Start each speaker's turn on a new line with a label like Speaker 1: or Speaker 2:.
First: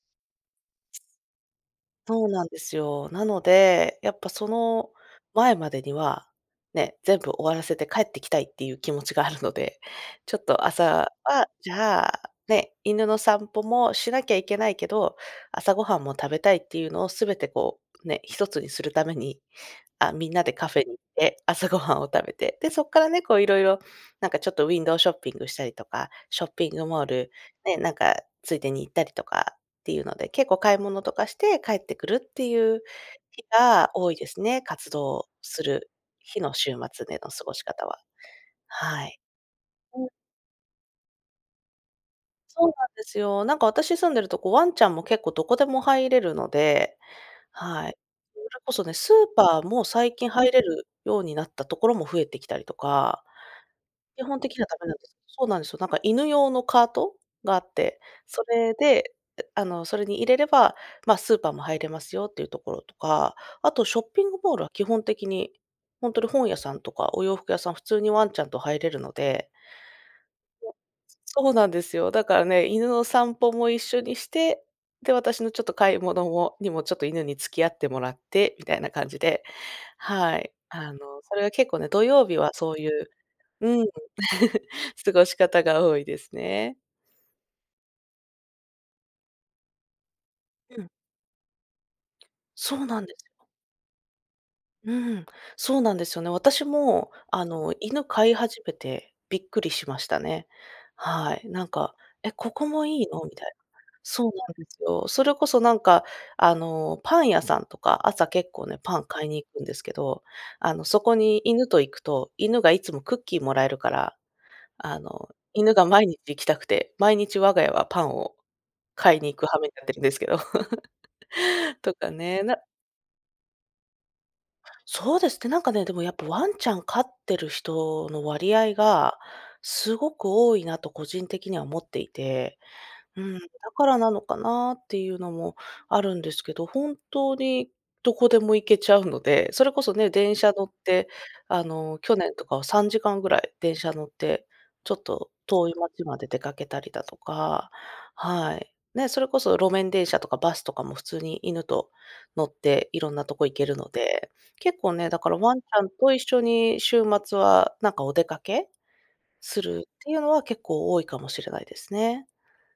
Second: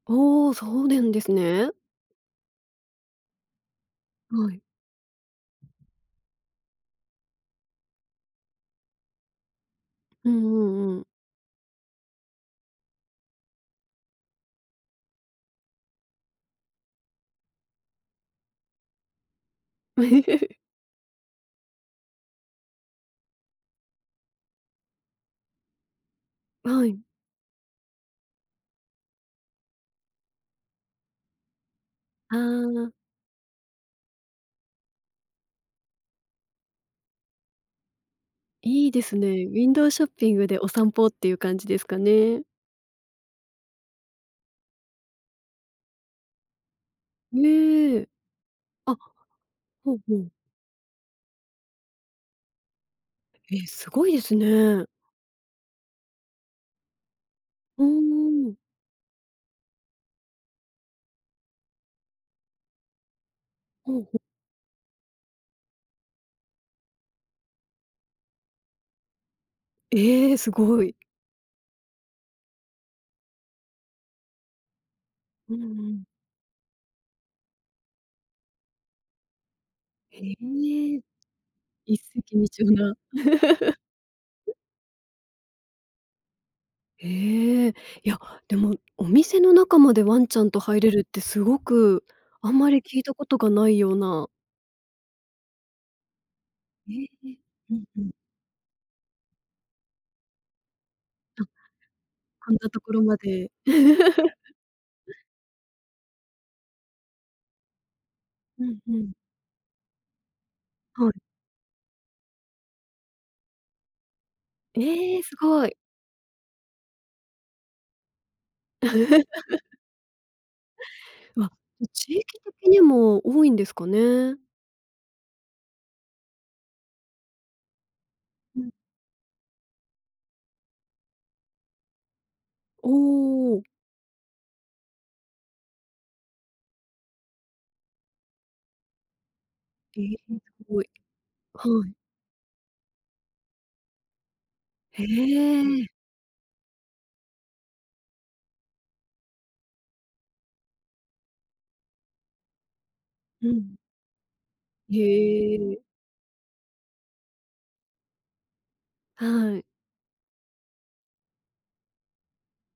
Speaker 1: おお、そうで
Speaker 2: す
Speaker 1: んですね。
Speaker 2: そうなんですよ。なので、やっぱそ
Speaker 1: はい。
Speaker 2: の前までには、ね、全部終わらせて帰ってきたいっていう気持ちがあるので、
Speaker 1: うん
Speaker 2: ちょっ
Speaker 1: う
Speaker 2: と
Speaker 1: んうん。
Speaker 2: 朝は、じゃあ、ね、犬の散歩もしなきゃいけないけど、朝ごはんも食べたいっていうのをすべてこう、ね、一つにするために、あ、みんなで カフェに行って、朝ごはんを食べて、で、そっからね、こういろいろ、なんかちょっとウィンドウショッピングしたりとか、ショッピ
Speaker 1: あ、
Speaker 2: ン
Speaker 1: は
Speaker 2: グ
Speaker 1: い。
Speaker 2: モール、ね、なんかついでに行ったりとかっていうので、結構買い物とかして帰ってくるっ
Speaker 1: あ
Speaker 2: ていう
Speaker 1: あ。
Speaker 2: 日が多いですね、活動する日の週末での過ごし方は。
Speaker 1: いいで
Speaker 2: は
Speaker 1: す
Speaker 2: い。
Speaker 1: ね。ウィンドウショ
Speaker 2: う
Speaker 1: ッ
Speaker 2: ん。
Speaker 1: ピングでお散歩っていう感じですかね。
Speaker 2: そうなんですよ。なんか私住んでるとこワンちゃんも結構どこでも入れるので、は
Speaker 1: ね
Speaker 2: い。
Speaker 1: え。
Speaker 2: うれこそね、
Speaker 1: あ、
Speaker 2: スーパーも
Speaker 1: ほう、ふ
Speaker 2: 最近
Speaker 1: ん。
Speaker 2: 入れるようになったところも増えてきたりとか。
Speaker 1: え、すごいで
Speaker 2: 基
Speaker 1: す
Speaker 2: 本的にはダ
Speaker 1: ね。
Speaker 2: メなんです。そうなんすよ、なんか犬用のカートがあっ
Speaker 1: うー
Speaker 2: て、そ
Speaker 1: ん、うん。
Speaker 2: れで、うう、あの、それに入れれば、まあ、スーパーも入れますよっていうところとか、あと、
Speaker 1: ほ
Speaker 2: ショ
Speaker 1: ん、
Speaker 2: ッ
Speaker 1: ふ。
Speaker 2: ピングモールは基本的に、ほんとに本屋さんとかお洋服屋さん、普通にワンちゃんと入れるので
Speaker 1: ええ、す
Speaker 2: いや、
Speaker 1: ごい。
Speaker 2: すそうなんですよ。だからね、犬の散歩も一緒にして、で、私の
Speaker 1: う
Speaker 2: ちょ
Speaker 1: ん
Speaker 2: っと
Speaker 1: う
Speaker 2: 買い
Speaker 1: ん。
Speaker 2: 物もにも、ちょっと犬に付き合ってもらってみたいな感じで、
Speaker 1: へ
Speaker 2: はい、あの、
Speaker 1: え。
Speaker 2: それは結構ね、
Speaker 1: 一
Speaker 2: 土曜
Speaker 1: 石
Speaker 2: 日
Speaker 1: 二
Speaker 2: は
Speaker 1: 鳥
Speaker 2: そうい
Speaker 1: な。
Speaker 2: ううん、過ごし方が多いですね。
Speaker 1: へえ、いや、でも、お店の中までワンちゃんと入
Speaker 2: うん。
Speaker 1: れるってすごくあんま
Speaker 2: そ
Speaker 1: り
Speaker 2: うな
Speaker 1: 聞い
Speaker 2: んで
Speaker 1: たこ
Speaker 2: す
Speaker 1: と
Speaker 2: よ。
Speaker 1: がないような
Speaker 2: うん、そうなんですよね。私
Speaker 1: へえ、
Speaker 2: も、
Speaker 1: え、
Speaker 2: あの、
Speaker 1: うんう
Speaker 2: 犬
Speaker 1: ん。
Speaker 2: 飼い始めてびっくりしましたね、は
Speaker 1: あ、
Speaker 2: い、なんか「え、
Speaker 1: こ
Speaker 2: こ
Speaker 1: ん
Speaker 2: こ
Speaker 1: なと
Speaker 2: も
Speaker 1: ころ
Speaker 2: いい
Speaker 1: ま
Speaker 2: の？」みた
Speaker 1: で。
Speaker 2: いな。そうなんですよ。そ れこそなんか、あの、パン屋さんとか、朝、結
Speaker 1: う
Speaker 2: 構ね、
Speaker 1: んう
Speaker 2: パン
Speaker 1: ん。
Speaker 2: 買いに行くんですけど、あの、そ
Speaker 1: は
Speaker 2: こ
Speaker 1: い。
Speaker 2: に犬と行くと犬がいつもクッキーもらえるから、あ
Speaker 1: ええ！
Speaker 2: の、
Speaker 1: すご
Speaker 2: 犬
Speaker 1: い。
Speaker 2: が毎日行きたくて、毎日我が家はパンを買いに行く羽目に なってるんですけど、
Speaker 1: わ、ん、
Speaker 2: とか
Speaker 1: 地域
Speaker 2: ね、な
Speaker 1: 的にも多いんですかね？
Speaker 2: そうですって。なんかね、でもやっぱワンちゃん飼ってる人の割
Speaker 1: うん。
Speaker 2: 合がすごく多いなと個人的には思っていて、
Speaker 1: お
Speaker 2: うん、だ
Speaker 1: お。
Speaker 2: からなのかなっていうのもあるんですけど、本当にどこでも行けちゃうので、それこそ
Speaker 1: ええ、
Speaker 2: ね、
Speaker 1: う
Speaker 2: 電
Speaker 1: ん、す
Speaker 2: 車乗っ
Speaker 1: ごい。
Speaker 2: て、あ
Speaker 1: はい。
Speaker 2: の、去年とかは3時間ぐらい電車乗ってちょ
Speaker 1: へ
Speaker 2: っと遠い
Speaker 1: え。
Speaker 2: 街まで出かけたりだとか。はい。ね、それこそ路面電車とかバスとかも普通に犬と乗っていろんなとこ
Speaker 1: う
Speaker 2: 行け
Speaker 1: ん。
Speaker 2: るので、結構
Speaker 1: へ
Speaker 2: ね、だからワンち
Speaker 1: え。
Speaker 2: ゃんと一緒に週末は、なんかお出かけ
Speaker 1: は
Speaker 2: す
Speaker 1: い。
Speaker 2: るっていうのは結構多いかもしれないですね。